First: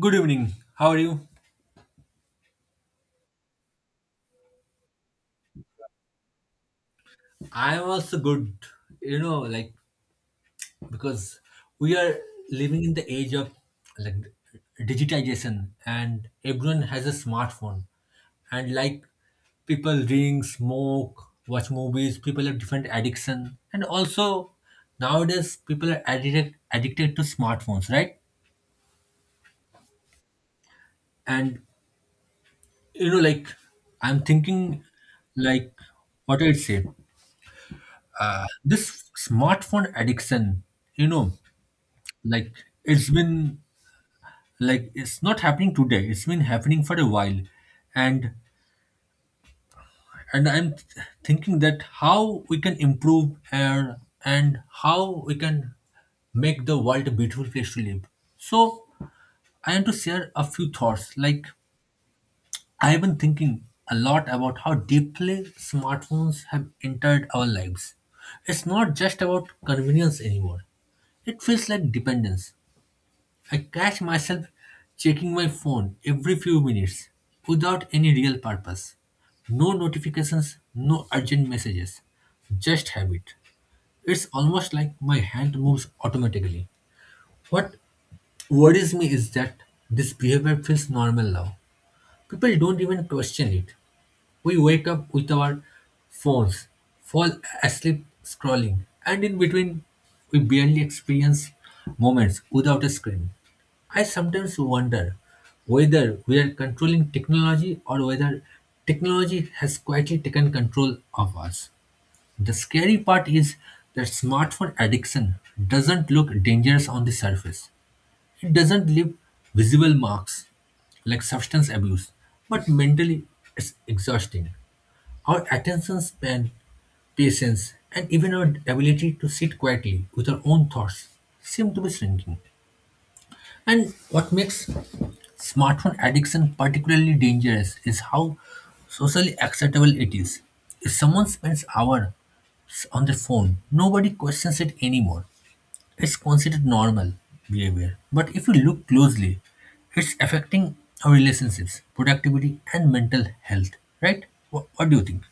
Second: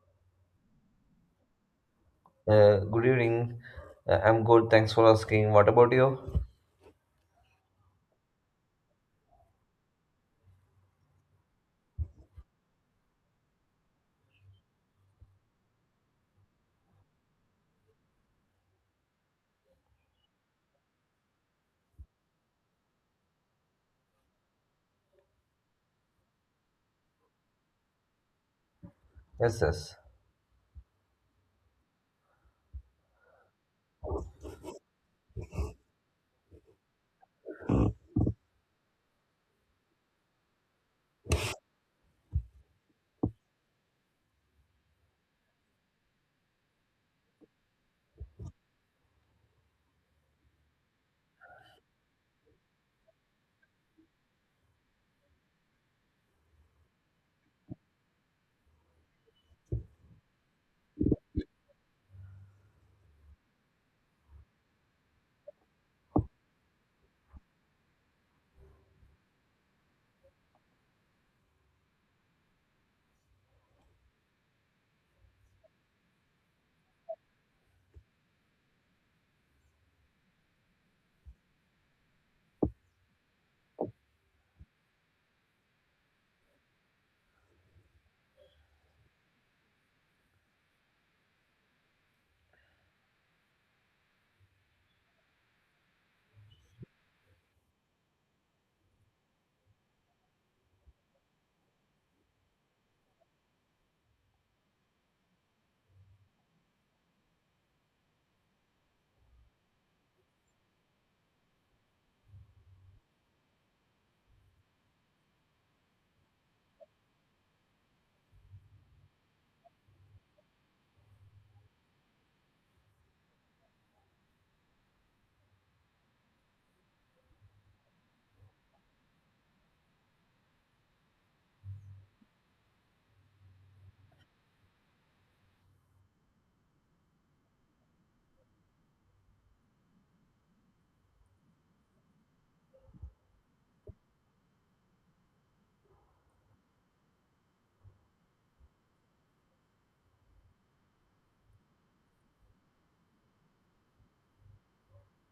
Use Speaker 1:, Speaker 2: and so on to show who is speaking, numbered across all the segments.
Speaker 1: Good evening. How are you?
Speaker 2: Good evening. I'm good. Thanks for asking. What about you?
Speaker 1: I am also good, you know, like because we are living in the age of like digitization and everyone has a smartphone. And like people drink, smoke, watch movies, people have different addiction. And also nowadays people are addicted to smartphones, right?
Speaker 2: Yes, yes.
Speaker 1: And you know, like I'm thinking like what I'd say. This smartphone addiction, you know. Like, it's been, like, it's not happening today, it's been happening for a while. And and I'm thinking that how we can improve air and how we can make the world a beautiful place to live. So I want to share a few thoughts. Like, I have been thinking a lot about how deeply smartphones have entered our lives. It's not just about convenience anymore. It feels like dependence. I catch myself checking my phone every few minutes without any real purpose. No notifications, no urgent messages, just habit. It's almost like my hand moves automatically. What worries me is that this behavior feels normal now. People don't even question it. We wake up with our phones, fall asleep scrolling, and in between, we barely experience moments without a screen. I sometimes wonder whether we are controlling technology or whether technology has quietly taken control of us. The scary part is that smartphone addiction doesn't look dangerous on the surface. It doesn't leave visible marks like substance abuse, but mentally it's exhausting. Our attention span, patience, and even our ability to sit quietly with our own thoughts seem to be shrinking. And what makes smartphone addiction particularly dangerous is how socially acceptable it is. If someone spends hours on their phone, nobody questions it anymore. It's considered normal behavior, but if you look closely, it's affecting our relationships, productivity, and mental health, right? What do you think?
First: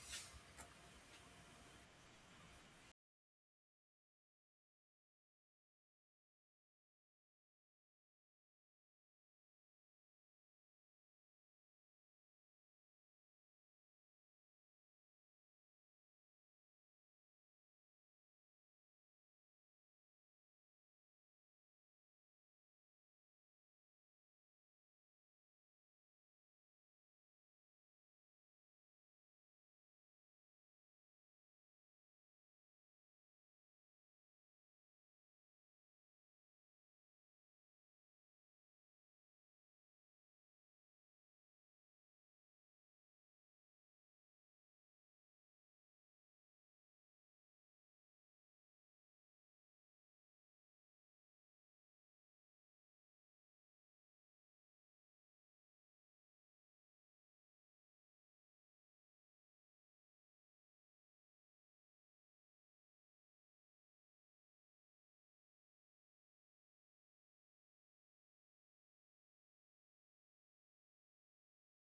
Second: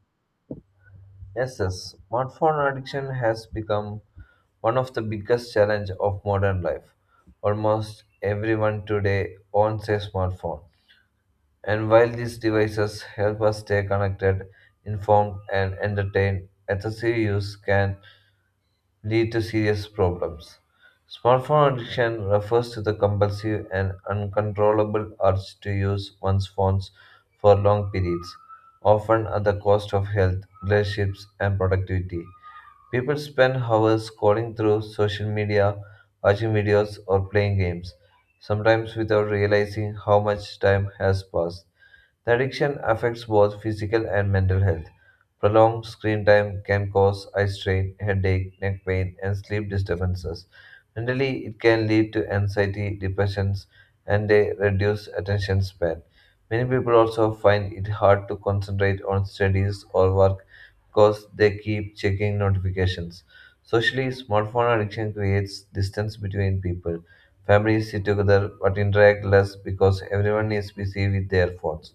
Speaker 2: Yes, yes. Smartphone addiction has become one of the biggest challenge of modern life. Almost everyone today owns a smartphone. And while these devices help us stay connected, informed, and entertained, excessive use can lead to serious problems. Smartphone addiction refers to the compulsive and uncontrollable urge to use one's phones for long periods, often at the cost of health, relationships, and productivity. People spend hours scrolling through social media, watching videos, or playing games, sometimes without realizing how much time has passed. The addiction affects both physical and mental health. Prolonged screen time can cause eye strain, headache, neck pain, and sleep disturbances. Mentally, it can lead to anxiety, depressions, and a reduced attention span. Many people also find it hard to concentrate on studies or work because they keep checking notifications. Socially, smartphone addiction creates distance between people. Families sit together but interact less because everyone is busy with their phones.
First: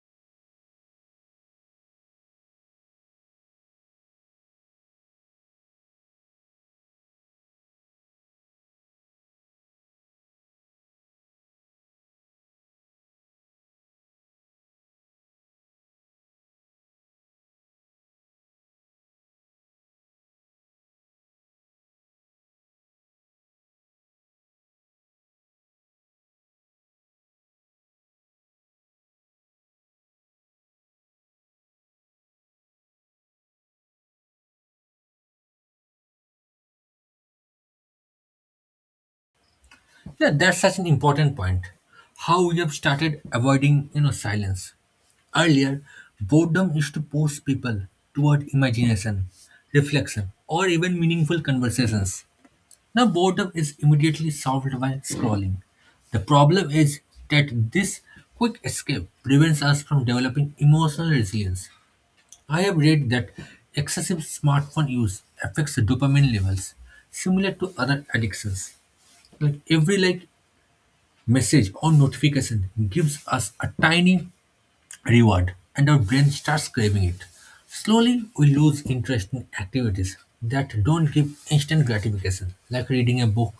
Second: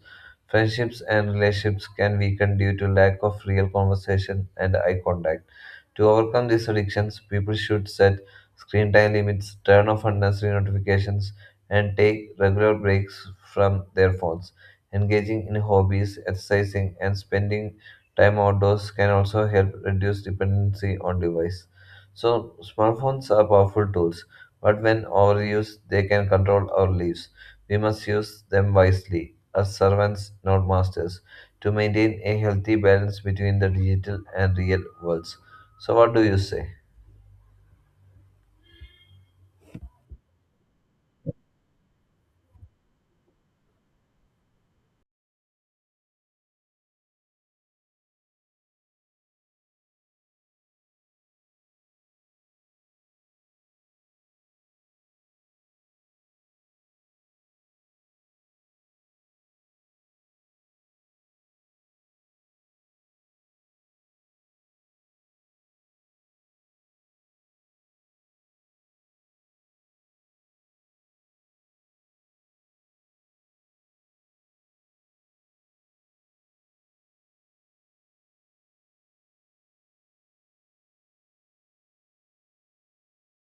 Speaker 2: Friendships and relationships can weaken due to lack of real conversation and eye contact. To overcome these addictions, people should set screen time limits, turn off unnecessary notifications, and take regular breaks from their phones. Engaging in hobbies, exercising, and spending time outdoors can also help reduce dependency on device. So smartphones are powerful tools, but when overused, they can control our lives. We must use them wisely, as servants, not masters, to maintain a healthy balance between the digital and real worlds. So what do you say?
Speaker 1: Yeah, that's such an important point. How we have started avoiding, you know, silence. Earlier, boredom used to push people toward imagination, reflection, or even meaningful conversations. Now, boredom is immediately solved by scrolling. The problem is that this quick escape prevents us from developing emotional resilience. I have read that excessive smartphone use affects the dopamine levels, similar to other addictions. Like, every like message or notification gives us a tiny reward, and our brain starts craving it. Slowly, we lose interest in activities that don't give instant gratification, like reading a book,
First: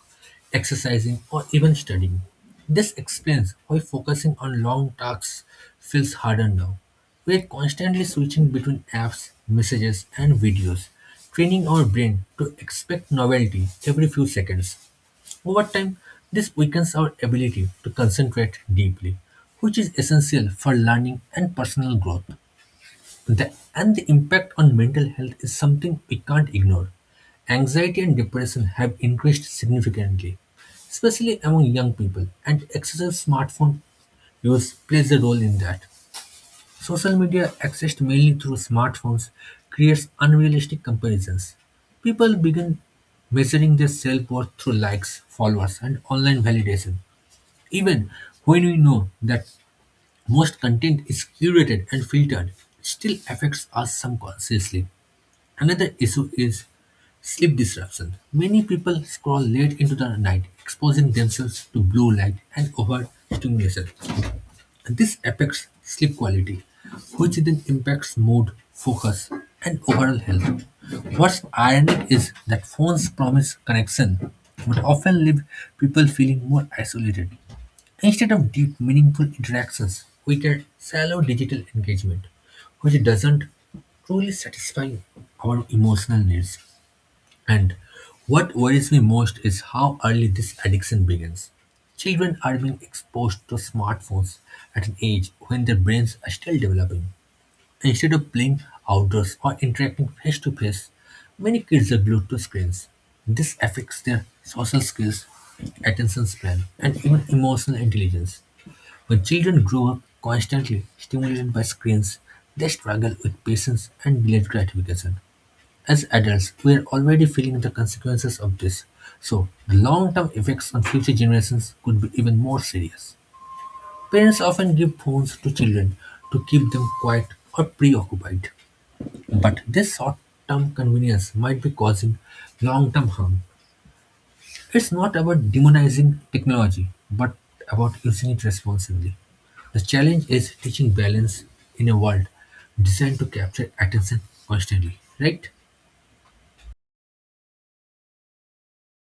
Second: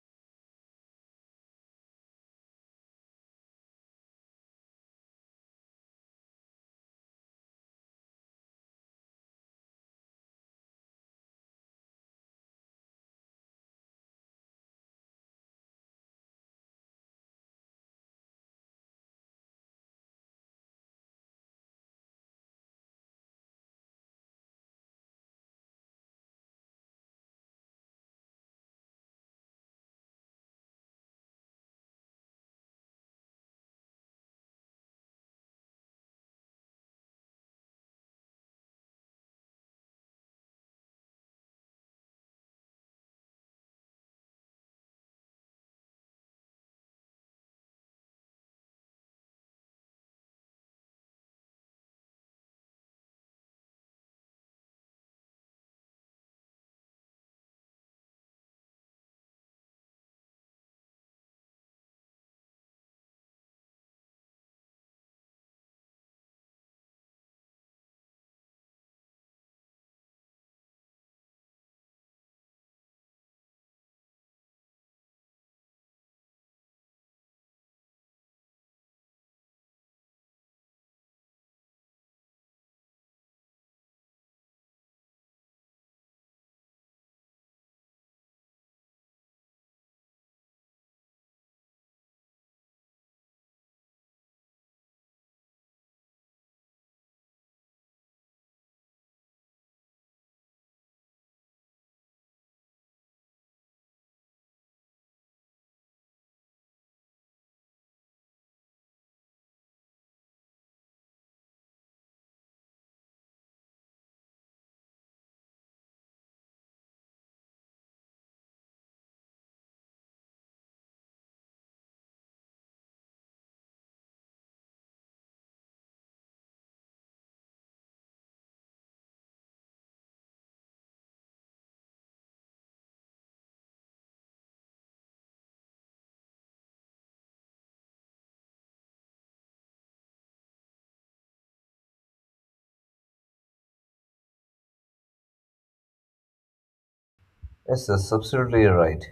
Speaker 1: exercising, or even studying. This explains why focusing on long tasks feels harder now. We are constantly switching between apps, messages, and videos, training our brain to expect novelty every few seconds. Over time, this weakens our ability to concentrate deeply, which is essential for learning and personal growth. And the impact on mental health is something we can't ignore. Anxiety and depression have increased significantly, especially among young people, and excessive smartphone use plays a role in that. Social media, accessed mainly through smartphones, creates unrealistic comparisons. People begin measuring their self worth through likes, followers, and online validation, even when we know that most content is curated and filtered. It still affects us subconsciously. Another issue is sleep disruption. Many people scroll late into the night, exposing themselves to blue light and overstimulation. This affects sleep quality, which then impacts mood, focus, and overall health. What's ironic is that phones promise connection, but often leave people feeling more isolated. Instead of deep, meaningful interactions, we get shallow digital engagement, which doesn't truly satisfy our emotional needs. And what worries me most is how early this addiction begins. Children are being exposed to smartphones at an age when their brains are still developing. Instead of playing outdoors or interacting face to face, many kids are glued to screens. This affects their social skills, attention span, and even emotional intelligence. When children grow up constantly stimulated by screens, they struggle with patience and delayed gratification. As adults, we are already feeling the consequences of this, so the long term effects on future generations could be even more serious. Parents often give phones to children to keep them quiet or preoccupied, but this short term convenience might be causing long term harm. It's not about demonizing technology, but about using it responsibly. The challenge is teaching balance in a world designed to capture attention constantly, right?
Speaker 2: Yes, that's absolutely right.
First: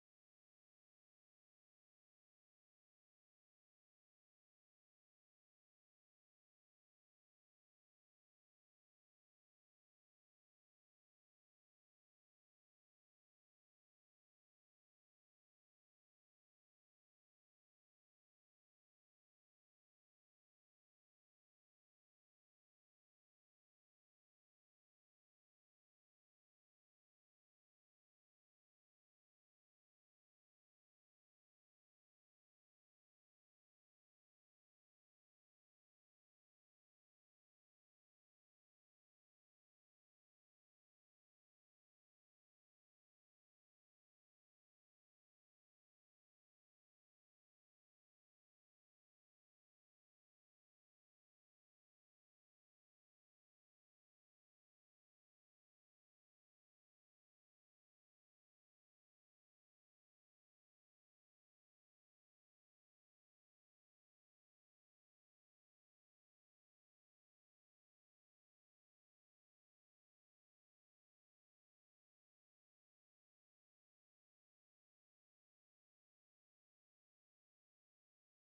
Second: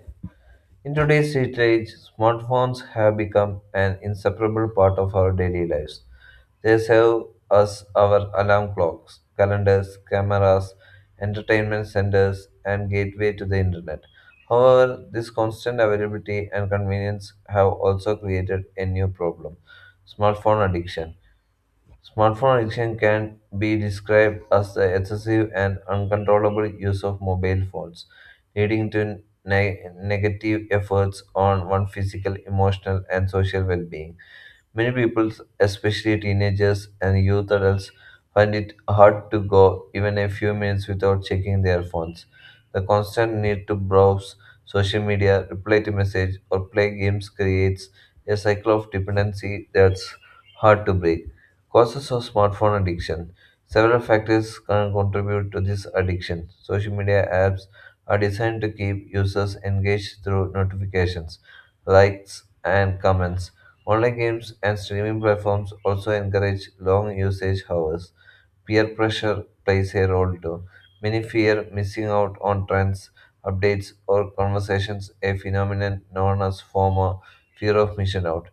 Speaker 2: In today's digital age, smartphones have become an inseparable part of our daily lives. They serve us our alarm clocks, calendars, cameras, entertainment centers, and gateway to the internet. However, this constant availability and convenience have also created a new problem: smartphone addiction. Smartphone addiction can be described as the excessive and uncontrollable use of mobile phones, leading to negative efforts on one's physical, emotional, and social well being. Many people, especially teenagers and youth adults, find it hard to go even a few minutes without checking their phones. The constant need to browse social media, reply to message, or play games creates a cycle of dependency that's hard to break. Causes of smartphone addiction. Several factors can contribute to this addiction. Social media apps are designed to keep users engaged through notifications, likes, and comments. Online games and streaming platforms also encourage long usage hours. Peer pressure plays a role too. Many fear missing out on trends, updates, or conversations, a phenomenon known as FOMO, fear of missing out.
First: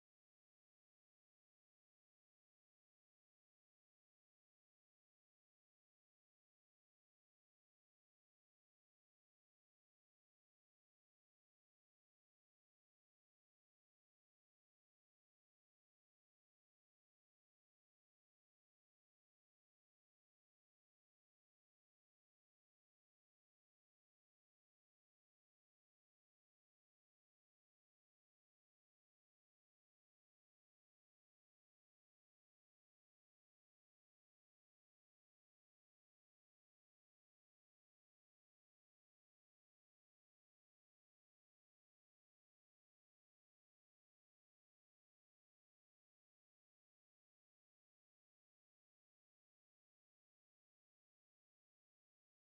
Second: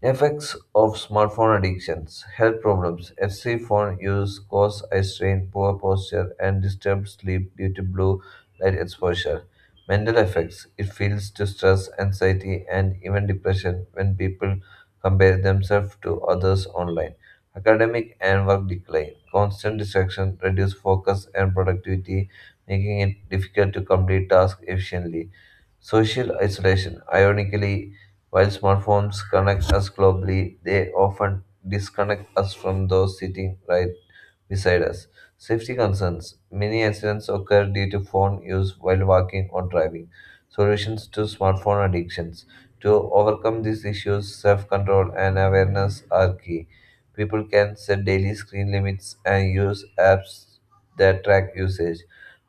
Speaker 2: Effects of smartphone addictions, health problems, excessive phone use cause eye strain, poor posture, and disturbed sleep due to blue light exposure. Mental effects, it leads to stress, anxiety, and even depression when people compare themselves to others online. Academic and work decline, constant distraction, reduce focus and productivity, making it difficult to complete tasks efficiently. Social isolation, ironically, while smartphones connect us globally, they often disconnect us from those sitting right beside us. Safety concerns. Many accidents occur due to phone use while walking or driving. Solutions to smartphone addictions. To overcome these issues, self control and awareness are key. People can set daily screen limits and use apps that track usage.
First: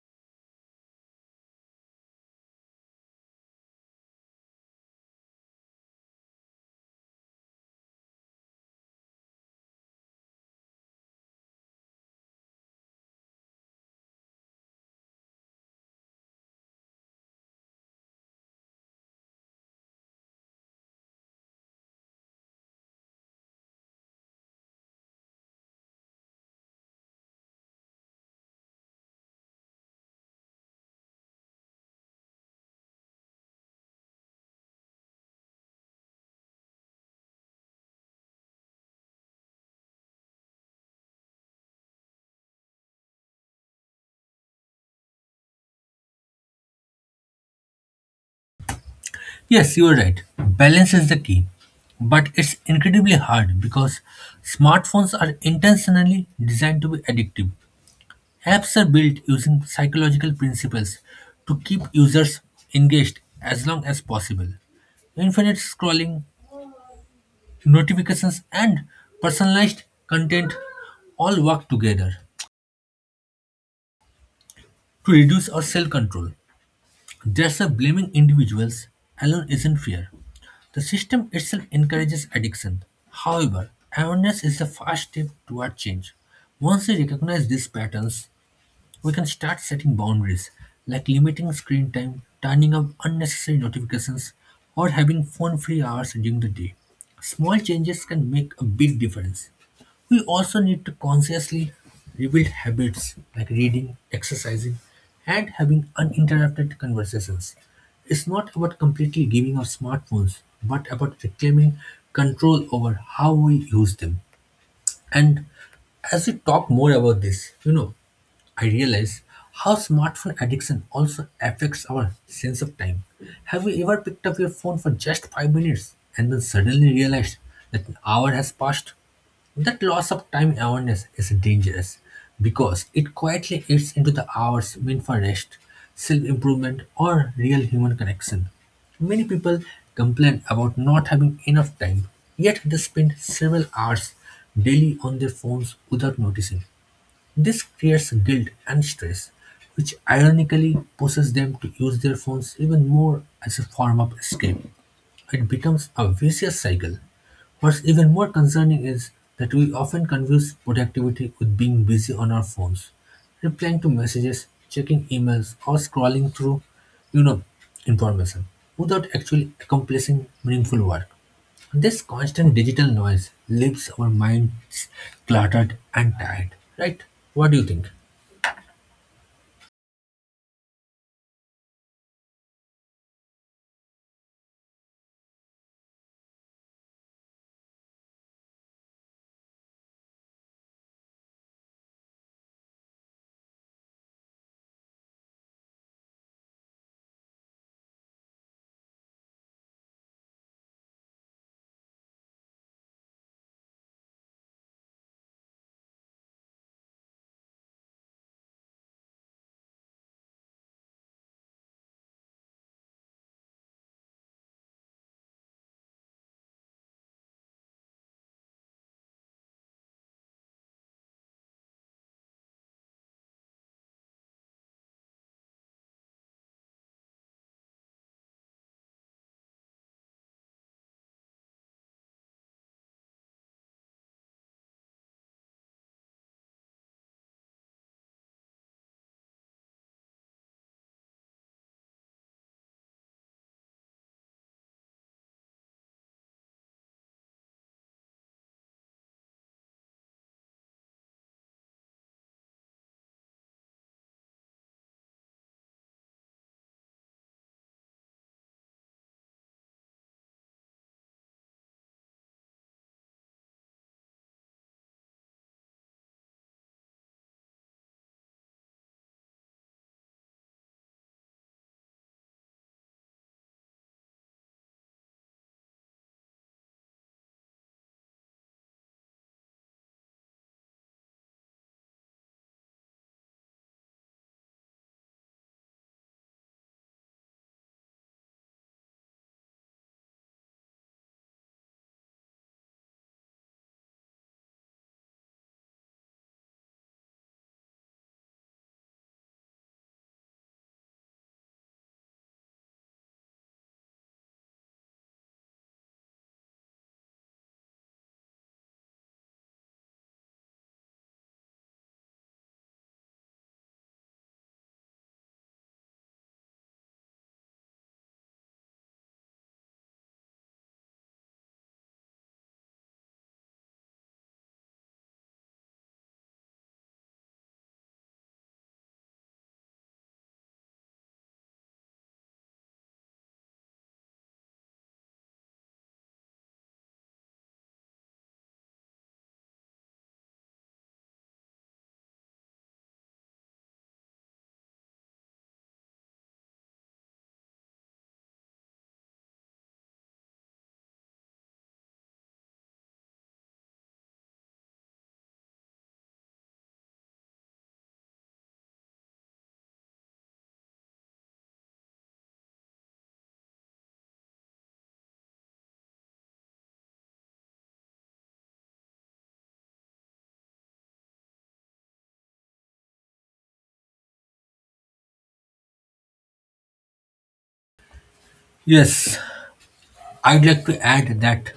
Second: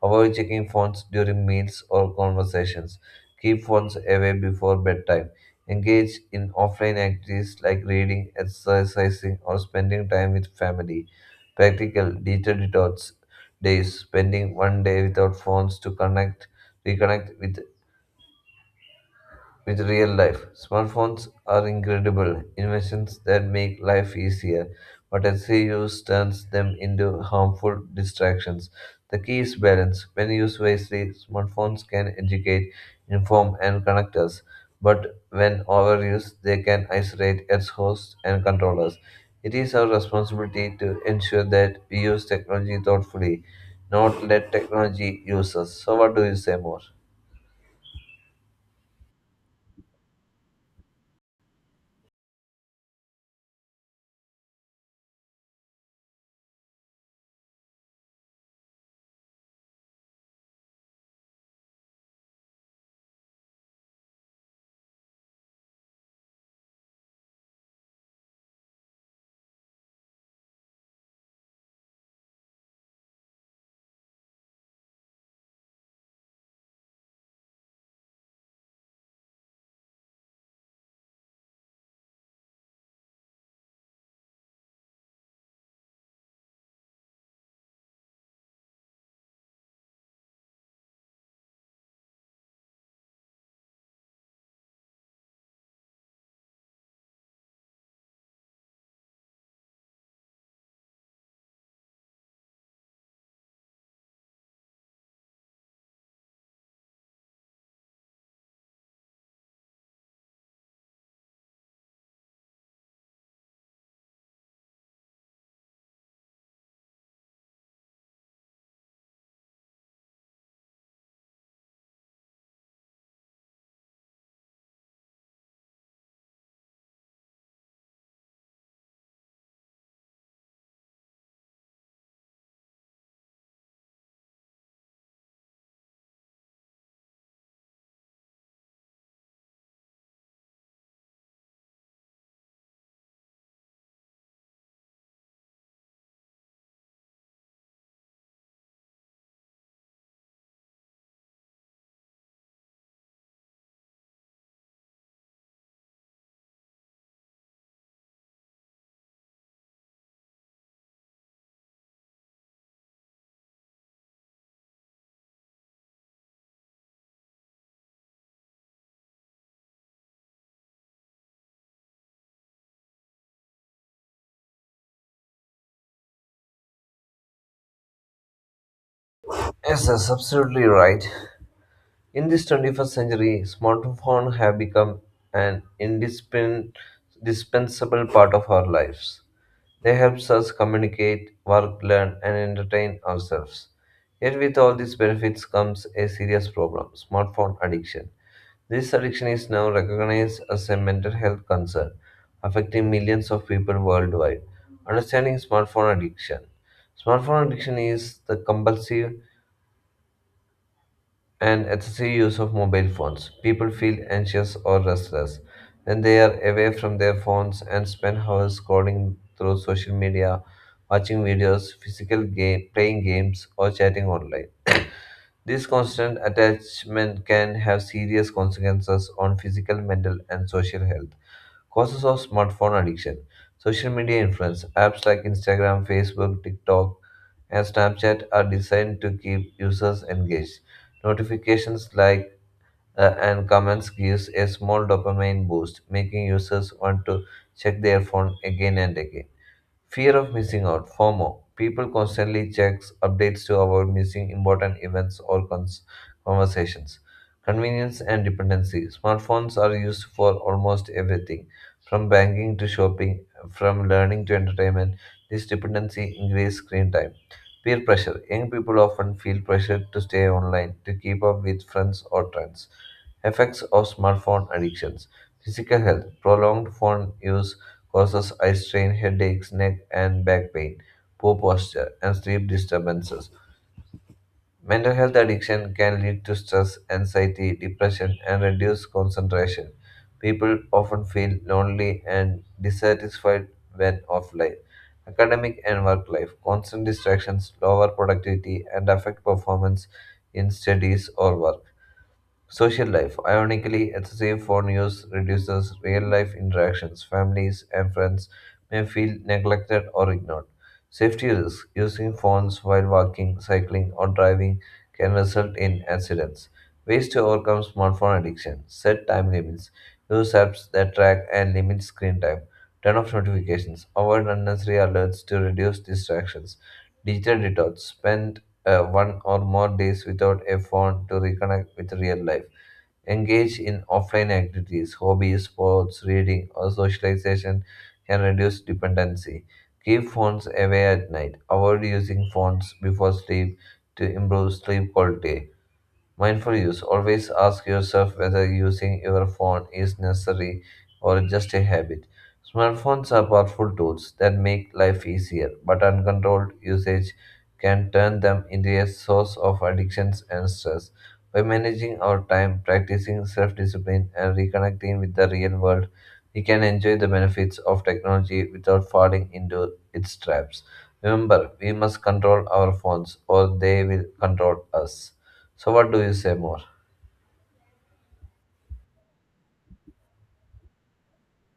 Speaker 2: Avoid checking phones during meals or conversations. Keep phones away before bedtime. Engage in offline activities like reading, exercising, or spending time with family. Practical digital detox days, spending 1 day without phones to connect, reconnect with real life. Smartphones are incredible inventions that make life easier, but excessive use turns them into harmful distractions. The key is balance. When used wisely, smartphones can educate, inform, and connect us, but when overused, they can isolate its hosts and control us. It is our responsibility to ensure that we use technology thoughtfully, not let technology use us. So, what do you say more?
Speaker 1: Yes, you are right. Balance is the key. But it's incredibly hard because smartphones are intentionally designed to be addictive. Apps are built using psychological principles to keep users engaged as long as possible. Infinite scrolling, notifications, and personalized content all work together to reduce our self control. There's a blaming individuals alone isn't fair. The system itself encourages addiction. However, awareness is the first step toward change. Once we recognize these patterns, we can start setting boundaries, like limiting screen time, turning off unnecessary notifications, or having phone free hours during the day. Small changes can make a big difference. We also need to consciously rebuild habits like reading, exercising, and having uninterrupted conversations. It's not about completely giving up smartphones, but about reclaiming control over how we use them. And as we talk more about this, you know, I realize how smartphone addiction also affects our sense of time. Have you ever picked up your phone for just 5 minutes and then suddenly realized that an hour has passed? That loss of time awareness is dangerous because it quietly eats into the hours meant for rest, self improvement, or real human connection. Many people complain about not having enough time, yet they spend several hours daily on their phones without noticing. This creates guilt and stress, which ironically pushes them to use their phones even more as a form of escape. It becomes a vicious cycle. What's even more concerning is that we often confuse productivity with being busy on our phones, replying to messages, checking emails, or scrolling through, you know, information without actually accomplishing meaningful work. This constant digital noise leaves our minds cluttered and tired, right? What do you think?
Speaker 2: Yes, that's absolutely right. In this 21st century, smartphones have become an indispensable part of our lives. They help us communicate, work, learn, and entertain ourselves. Yet, with all these benefits comes a serious problem: smartphone addiction. This addiction is now recognized as a mental health concern, affecting millions of people worldwide. Understanding smartphone addiction. Smartphone addiction is the compulsive and excessive use of mobile phones. People feel anxious or restless when they are away from their phones and spend hours scrolling through social media, watching videos, physical game, playing games, or chatting online. This constant attachment can have serious consequences on physical, mental, and social health. Causes of smartphone addiction. Social media influence. Apps like Instagram, Facebook, TikTok, and Snapchat are designed to keep users engaged. Notifications, like and comments gives a small dopamine boost, making users want to check their phone again and again. Fear of missing out, FOMO. People constantly checks updates to avoid missing important events or conversations. Convenience and dependency. Smartphones are used for almost everything, from banking to shopping, from learning to entertainment. This dependency increases screen time. Peer pressure. Young people often feel pressured to stay online to keep up with friends or trends. Effects of smartphone addictions. Physical health. Prolonged phone use causes eye strain, headaches, neck and back pain, poor posture, and sleep disturbances. Mental health addiction can lead to stress, anxiety, depression, and reduced concentration. People often feel lonely and dissatisfied when offline. Academic and work life. Constant distractions lower productivity and affect performance in studies or work. Social life. Ironically, excessive phone use reduces real life interactions. Families and friends may feel neglected or ignored. Safety risks. Using phones while walking, cycling, or driving can result in accidents. Ways to overcome smartphone addiction. Set time limits. Use apps that track and limit screen time. Turn off notifications. Avoid unnecessary alerts to reduce distractions. Digital detox. Spend one or more days without a phone to reconnect with real life. Engage in offline activities, hobbies, sports, reading, or socialization can reduce dependency. Keep phones away at night. Avoid using phones before sleep to improve sleep quality. Mindful use. Always ask yourself whether using your phone is necessary or just a habit. Smartphones are powerful tools that make life easier, but uncontrolled usage can turn them into a source of addictions and stress. By managing our time, practicing self discipline, and reconnecting with the real world, we can enjoy the benefits of technology without falling into its traps. Remember, we must control our phones or they will control us. So, what do you say more?
Speaker 1: Yes, I'd like to add that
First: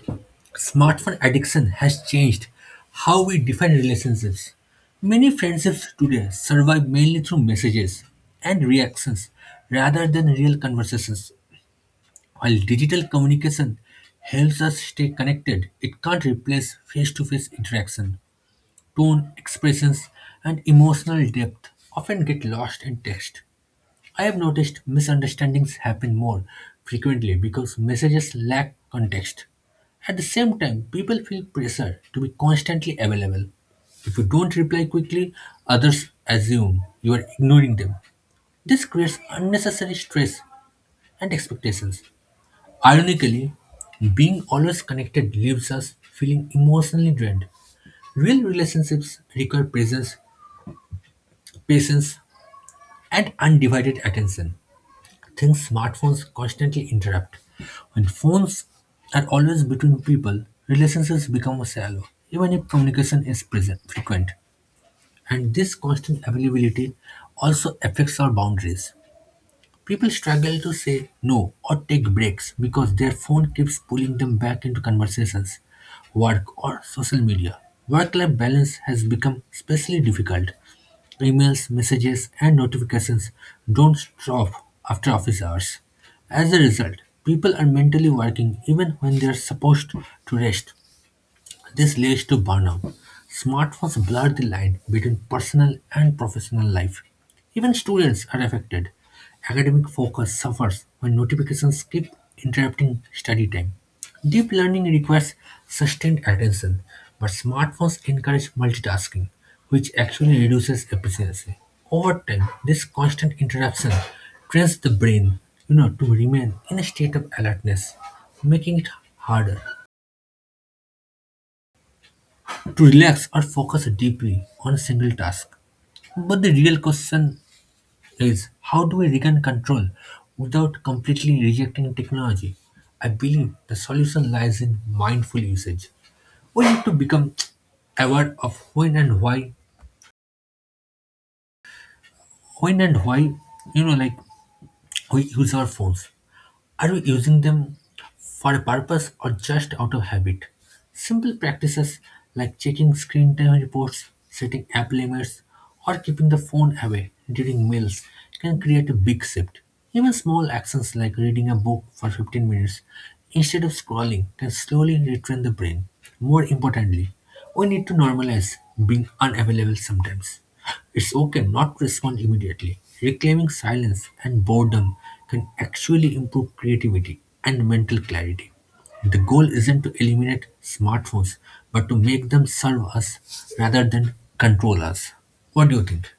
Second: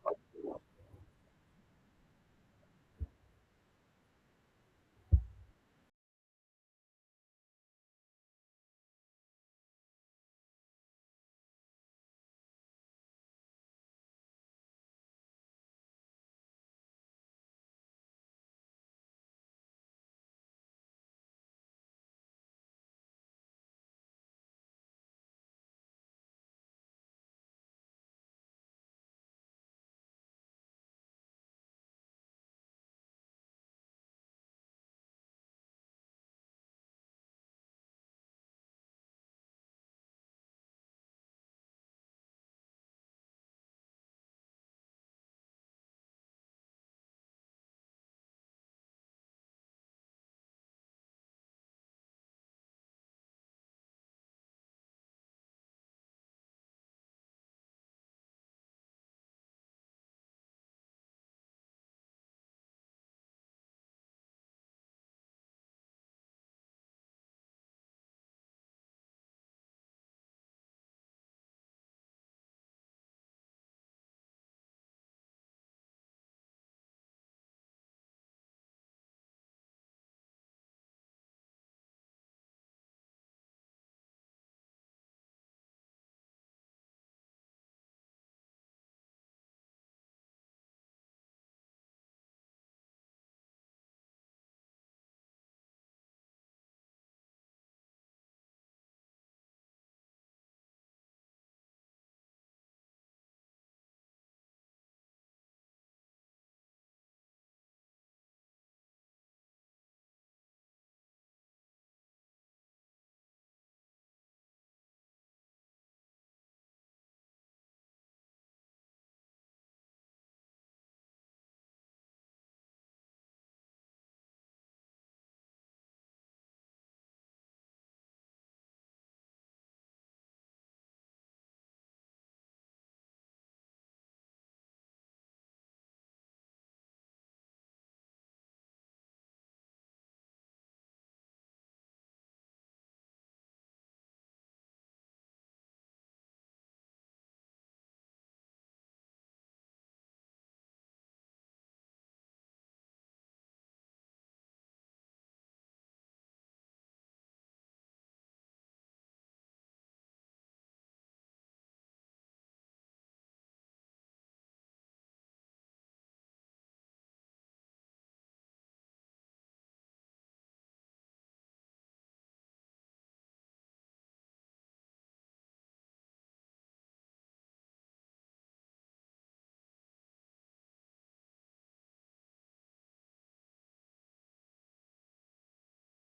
Speaker 1: smartphone addiction has changed how we define relationships. Many friendships today survive mainly through messages and reactions rather than real conversations. While digital communication helps us stay connected, it can't replace face to face interaction. Tone, expressions, and emotional depth often get lost in text. I have noticed misunderstandings happen more frequently because messages lack context. At the same time, people feel pressure to be constantly available. If you don't reply quickly, others assume you are ignoring them. This creates unnecessary stress and expectations. Ironically, being always connected leaves us feeling emotionally drained. Real relationships require presence, patience, and undivided attention. Things smartphones constantly interrupt. When phones are always between people, relationships become shallow, even if communication is present, frequent. And this constant availability also affects our boundaries. People struggle to say no or take breaks because their phone keeps pulling them back into conversations, work, or social media. Work life balance has become especially difficult. Emails, messages, and notifications don't stop after office hours. As a result, people are mentally working even when they are supposed to rest. This leads to burnout. Smartphones blur the line between personal and professional life. Even students are affected. Academic focus suffers when notifications keep interrupting study time. Deep learning requires sustained attention, but smartphones encourage multitasking, which actually reduces efficiency. Over time, this constant interruption trains the brain, you know, to remain in a state of alertness, making it harder to relax or focus deeply on a single task. But the real question is how do we regain control without completely rejecting technology? I believe the solution lies in mindful usage. We need to become aware of when and why, you know, like we use our phones. Are we using them for a purpose or just out of habit? Simple practices like checking screen time reports, setting app limits, or keeping the phone away during meals can create a big shift. Even small actions like reading a book for 15 minutes instead of scrolling can slowly retrain the brain. More importantly, we need to normalize being unavailable sometimes. It's okay not to respond immediately. Reclaiming silence and boredom can actually improve creativity and mental clarity. The goal isn't to eliminate smartphones, but to make them serve us rather than control us. What do you think?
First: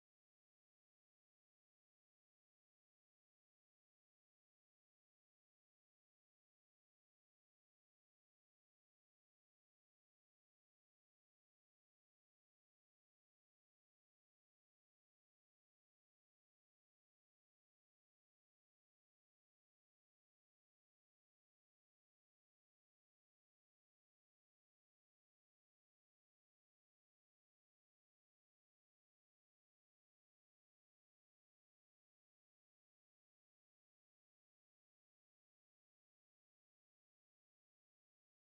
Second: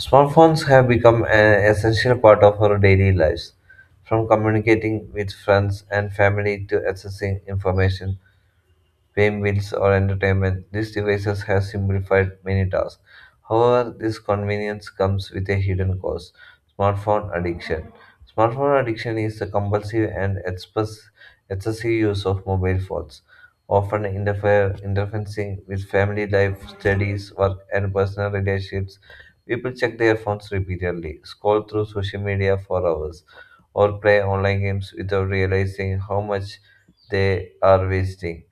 Speaker 2: Smartphones have become an essential part of our daily lives, from communicating with friends and family to accessing information, fame, wins, or entertainment, these devices have simplified many tasks. However, this convenience comes with a hidden cost: smartphone addiction. Smartphone addiction is the compulsive and excessive use of mobile phones, often interfering with family life, studies, work, and personal relationships. People check their phones repeatedly, scroll through social media for hours, or play online games without realizing how much they are wasting.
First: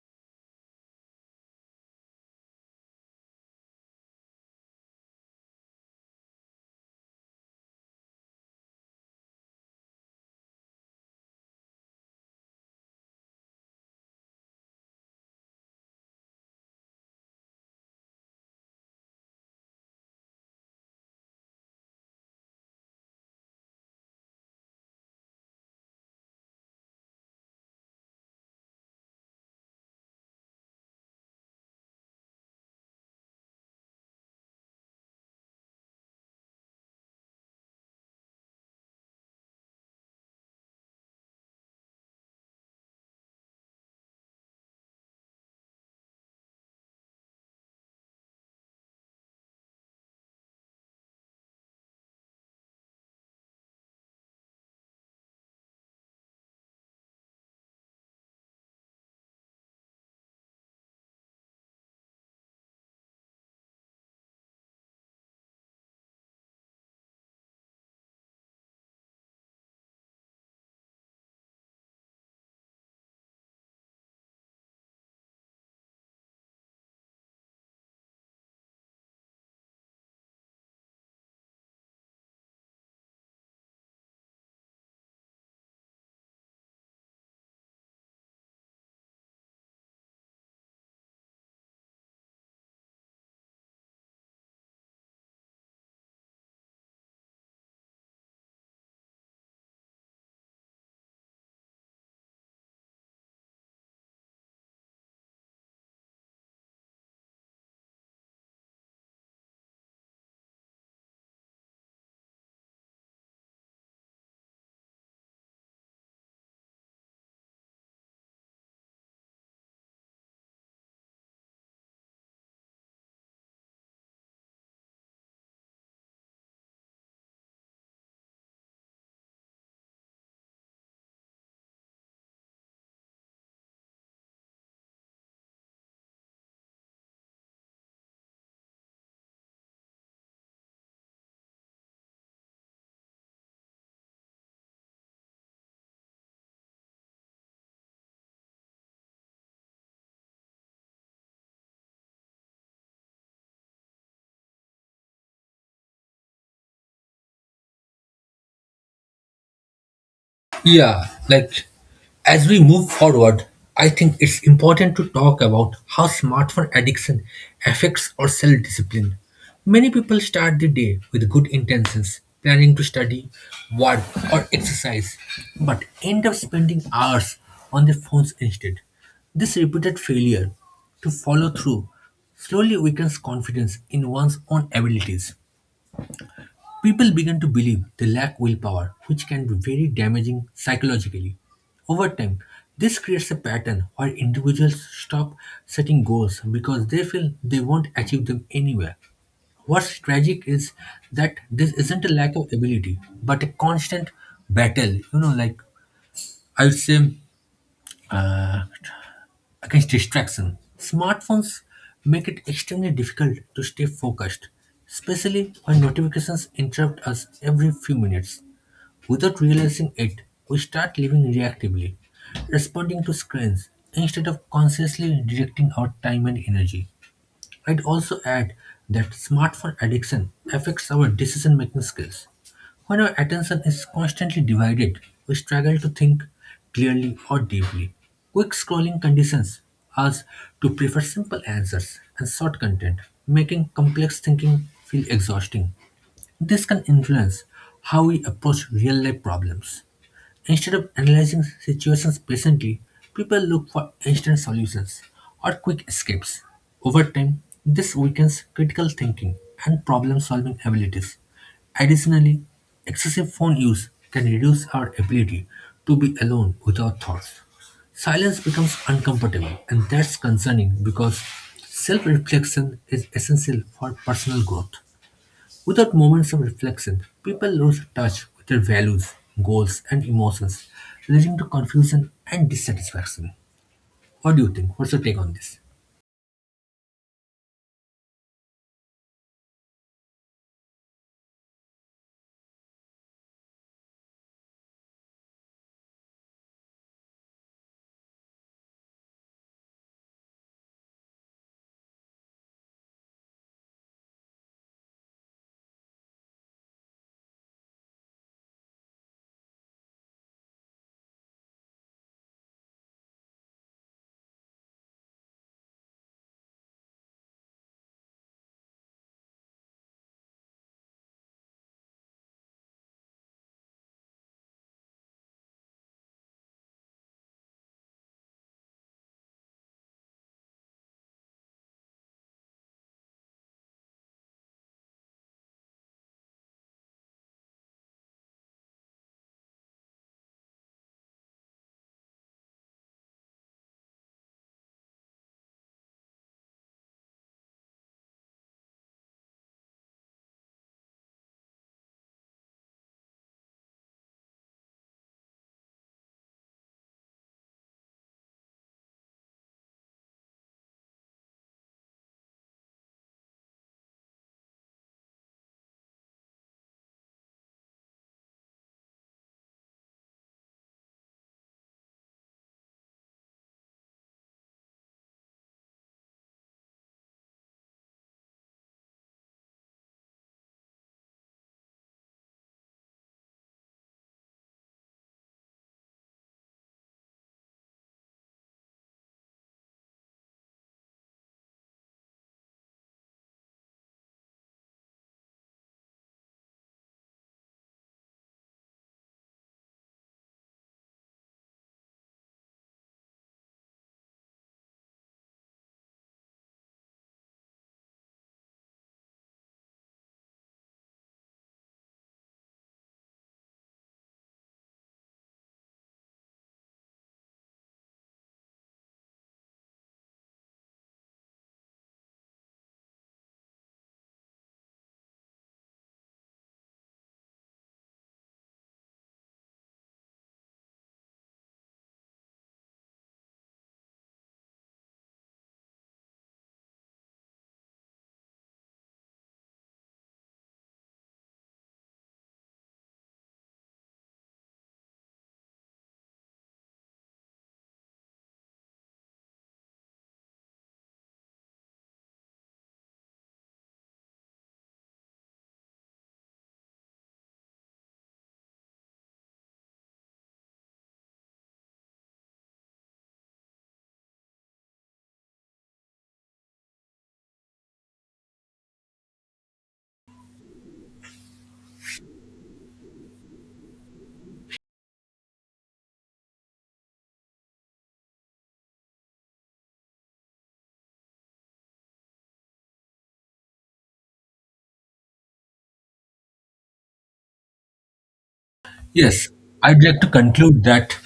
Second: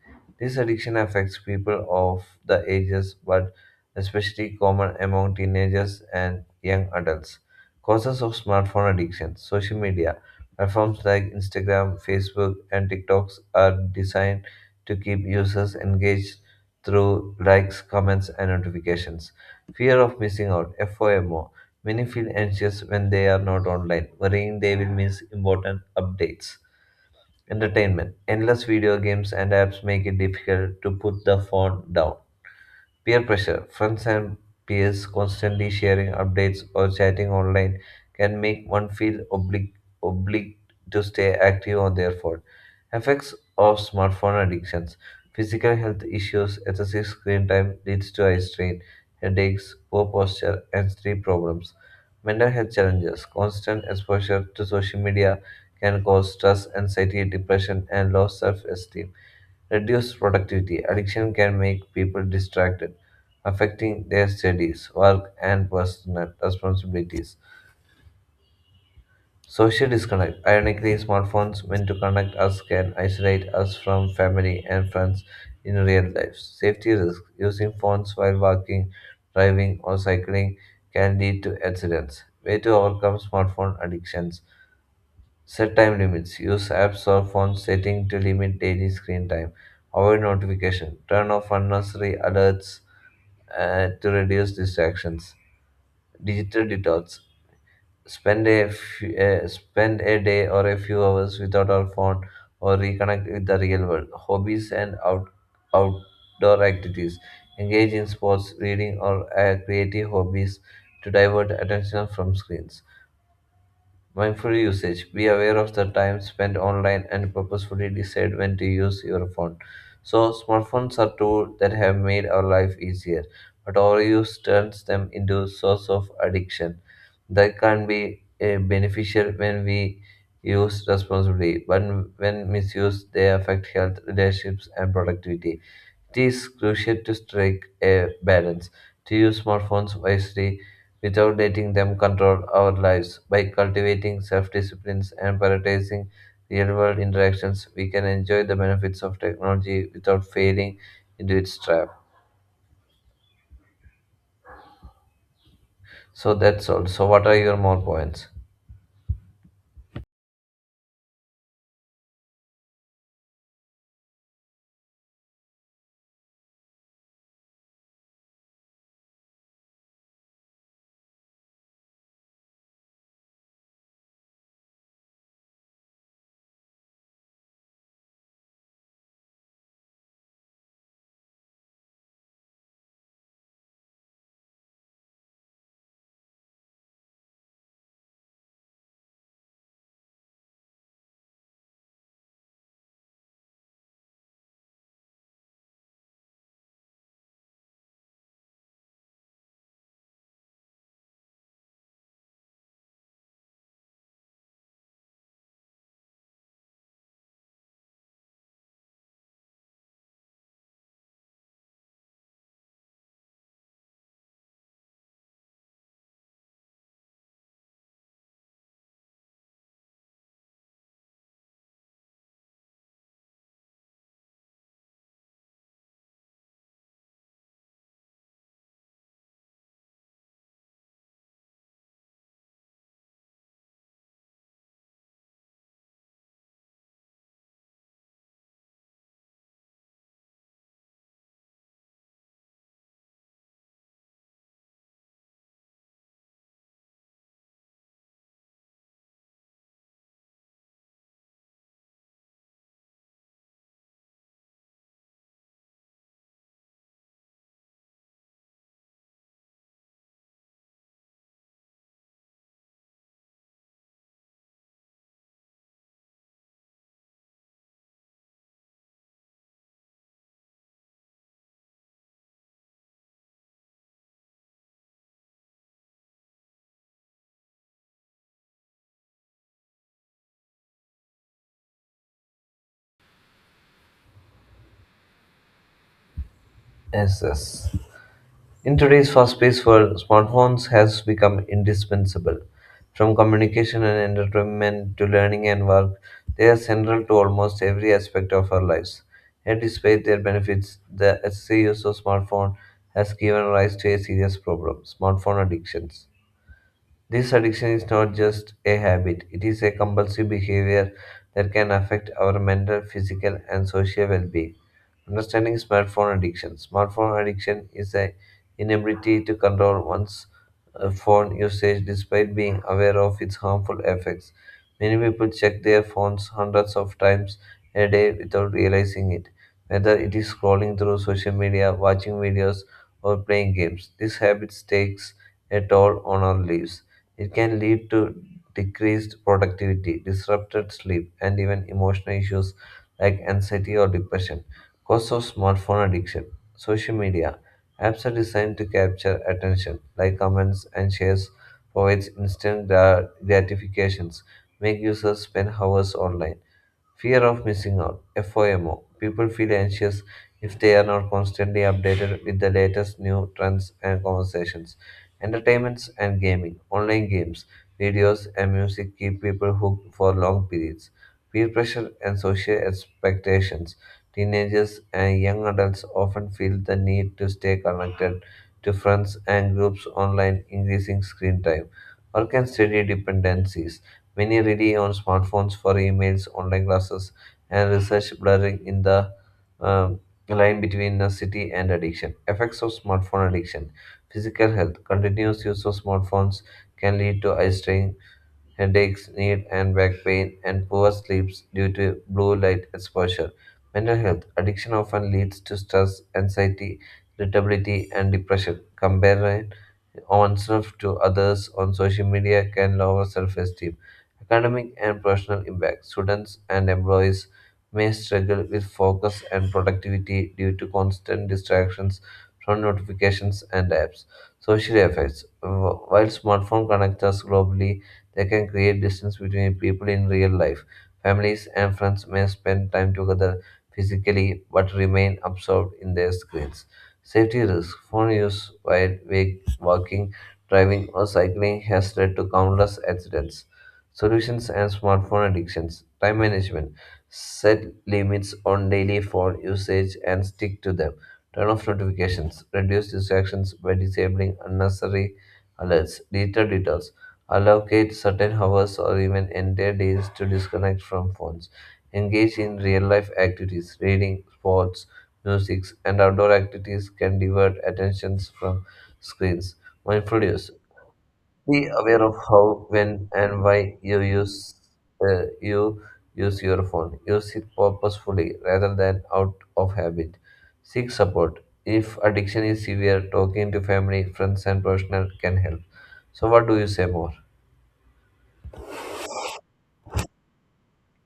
Speaker 2: This addiction affects people of the ages, but especially common among teenagers and young adults. Causes of smartphone addiction. Social media platforms like Instagram, Facebook, and TikToks are designed to keep users engaged through likes, comments, and notifications. Fear of missing out (FOMO). Many feel anxious when they are not online, worrying they will miss important updates. Entertainment. Endless video games and apps make it difficult to put the phone down. Peer pressure. Friends and peers constantly sharing updates or chatting online can make one feel obliged to stay active on their phone. Effects of smartphone addictions. Physical health issues, excessive screen time leads to eye strain, headaches, poor posture, and sleep problems. Mental health challenges, constant exposure to social media can cause stress, anxiety, depression, and low self esteem. Reduced productivity. Addiction can make people distracted, affecting their studies, work, and personal responsibilities. Social disconnect. Ironically, smartphones meant to connect us can isolate us from family and friends in real life. Safety risk. Using phones while walking, driving, or cycling can lead to accidents. Way to overcome smartphone addictions. Set time limits. Use apps or phone setting to limit daily screen time. Avoid notification. Turn off unnecessary alerts to reduce distractions. Digital detox. Spend a spend a day or a few hours without our phone or reconnect with the real world. Hobbies and outdoor activities. Engage in sports, reading, or creative hobbies to divert attention from screens. Mindful usage. Be aware of the time spent online and purposefully decide when to use your phone. So, smartphones are tools that have made our life easier, but overuse turns them into a source of addiction. That can be beneficial when we use responsibly, but when misused, they affect health, relationships, and productivity. It is crucial to strike a balance, to use smartphones wisely without letting them control our lives. By cultivating self discipline and prioritizing real world interactions, we can enjoy the benefits of technology without falling into its trap. So that's all. So, what are your more points?
Speaker 1: Yeah, like as we move forward, I think it's important to talk about how smartphone addiction affects our self discipline. Many people start the day with good intentions, planning to study, work, or exercise, but end up spending hours on their phones instead. This repeated failure to follow through slowly weakens confidence in one's own abilities. People begin to believe they lack willpower, which can be very damaging psychologically. Over time, this creates a pattern where individuals stop setting goals because they feel they won't achieve them anyway. What's tragic is that this isn't a lack of ability, but a constant battle, you know, like I would say, uh, against distraction. Smartphones make it extremely difficult to stay focused, especially when notifications interrupt us every few minutes. Without realizing it, we start living reactively, responding to screens instead of consciously directing our time and energy. I'd also add that smartphone addiction affects our decision making skills. When our attention is constantly divided, we struggle to think clearly or deeply. Quick scrolling conditions us to prefer simple answers and short content, making complex thinking feel exhausting. This can influence how we approach real life problems. Instead of analyzing situations patiently, people look for instant solutions or quick escapes. Over time, this weakens critical thinking and problem solving abilities. Additionally, excessive phone use can reduce our ability to be alone with our thoughts. Silence becomes uncomfortable, and that's concerning because self reflection is essential for personal growth. Without moments of reflection, people lose touch with their values, goals, and emotions, leading to confusion and dissatisfaction. What do you think? What's your take on this?
Speaker 2: Yes, yes. In today's fast-paced world, smartphones has become indispensable. From communication and entertainment to learning and work, they are central to almost every aspect of our lives. Yet, despite their benefits, the excessive use of smartphone has given rise to a serious problem: smartphone addictions. This addiction is not just a habit, it is a compulsive behavior that can affect our mental, physical, and social well being. Understanding smartphone addiction. Smartphone addiction is the inability to control one's phone usage despite being aware of its harmful effects. Many people check their phones hundreds of times a day without realizing it, whether it is scrolling through social media, watching videos, or playing games. This habit takes a toll on our lives. It can lead to decreased productivity, disrupted sleep, and even emotional issues like anxiety or depression. Cause of smartphone addiction. Social media apps are designed to capture attention, like comments and shares, provides instant gratifications, make users spend hours online. Fear of missing out, FOMO. People feel anxious if they are not constantly updated with the latest new trends and conversations. Entertainments and gaming, online games, videos, and music keep people hooked for long periods. Peer pressure and social expectations. Teenagers and young adults often feel the need to stay connected to friends and groups online, increasing screen time. Work and study dependencies. Many rely on smartphones for emails, online classes, and research, blurring in the um, line between necessity and addiction. Effects of smartphone addiction. Physical health. Continuous use of smartphones can lead to eye strain, headaches, knee and back pain, and poor sleeps due to blue light exposure. Mental health addiction often leads to stress, anxiety, irritability, and depression. Comparing oneself to others on social media can lower self esteem. Academic and professional impact students and employees may struggle with focus and productivity due to constant distractions from notifications and apps. Social effects. While smartphone connects us globally, that can create distance between people in real life. Families and friends may spend time together physically but remain absorbed in their screens. Safety risk phone use while walking, driving, or cycling has led to countless accidents. Solutions and smartphone addictions. Time management. Set limits on daily phone usage and stick to them. Turn off notifications. Reduce distractions by disabling unnecessary alerts. Digital detox. Allocate certain hours or even entire days to disconnect from phones. Engage in real life activities, reading, sports, music, and outdoor activities can divert attentions from screens. Mindful use. Be aware of how, when, and why you use your phone. Use it purposefully rather than out of habit. Seek support. If addiction is severe, talking to family, friends, and professional can help. So, what do you say more?
Speaker 1: Yes, I'd like to conclude that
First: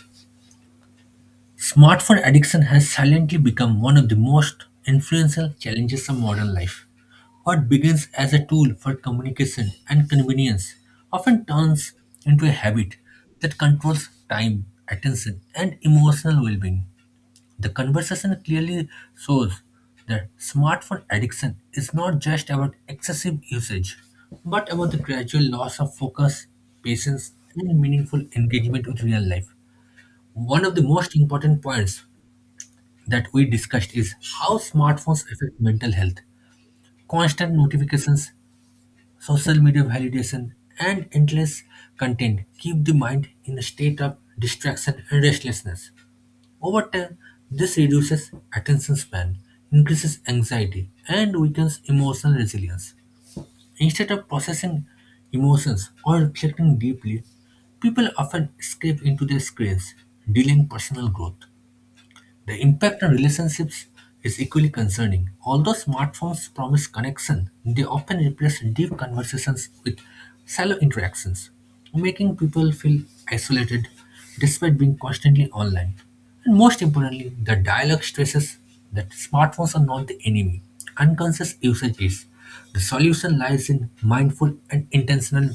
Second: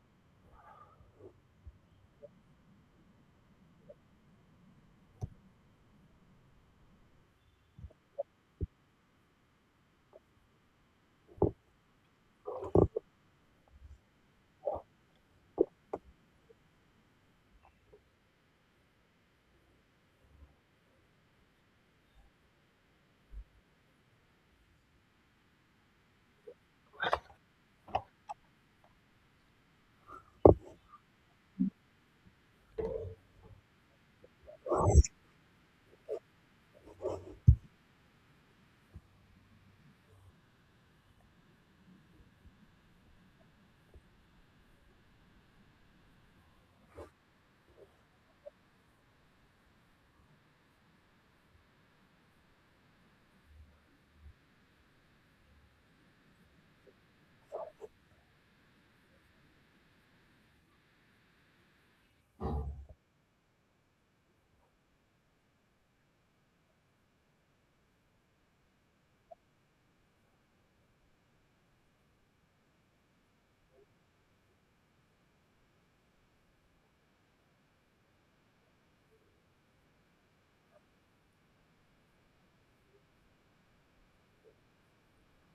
Speaker 1: smartphone addiction has silently become one of the most influential challenges of modern life. What begins as a tool for communication and convenience often turns into a habit that controls time, attention, and emotional well being. The conversation clearly shows that smartphone addiction is not just about excessive usage, but about the gradual loss of focus, patience, and meaningful engagement with real life. One of the most important points that we discussed is how smartphones affect mental health. Constant notifications, social media validation, and endless content keep the mind in a state of distraction and restlessness. Over time, this reduces attention span, increases anxiety, and weakens emotional resilience. Instead of processing emotions or reflecting deeply, people often escape into their screens, delaying personal growth. The impact on relationships is equally concerning. Although smartphones promise connection, they often replace deep conversations with shallow interactions, making people feel isolated despite being constantly online. And most importantly, the dialogue stresses that smartphones are not the enemy. Unconscious usage is. The solution lies in mindful and intentional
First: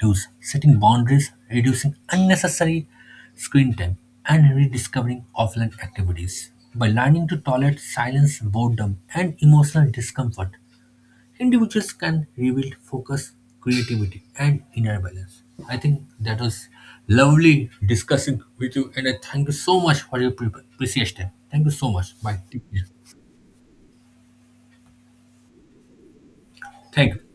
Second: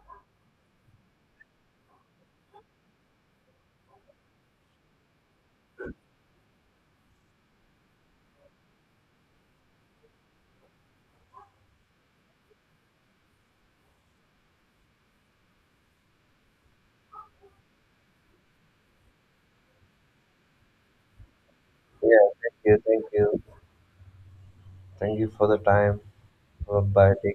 Speaker 1: 2. Setting boundaries, reducing unnecessary screen time, and rediscovering offline activities. By learning to tolerate silence, boredom, and emotional discomfort, individuals can rebuild focus, creativity, and inner balance. I think that was lovely discussing with you, and I thank you so much for your precious time. Thank you so much.
Speaker 2: Yeah,
Speaker 1: Bye.
Speaker 2: thank
Speaker 1: Take
Speaker 2: you,
Speaker 1: care.
Speaker 2: thank you. Thank you for the time. Bye bye.
Speaker 1: Thank you.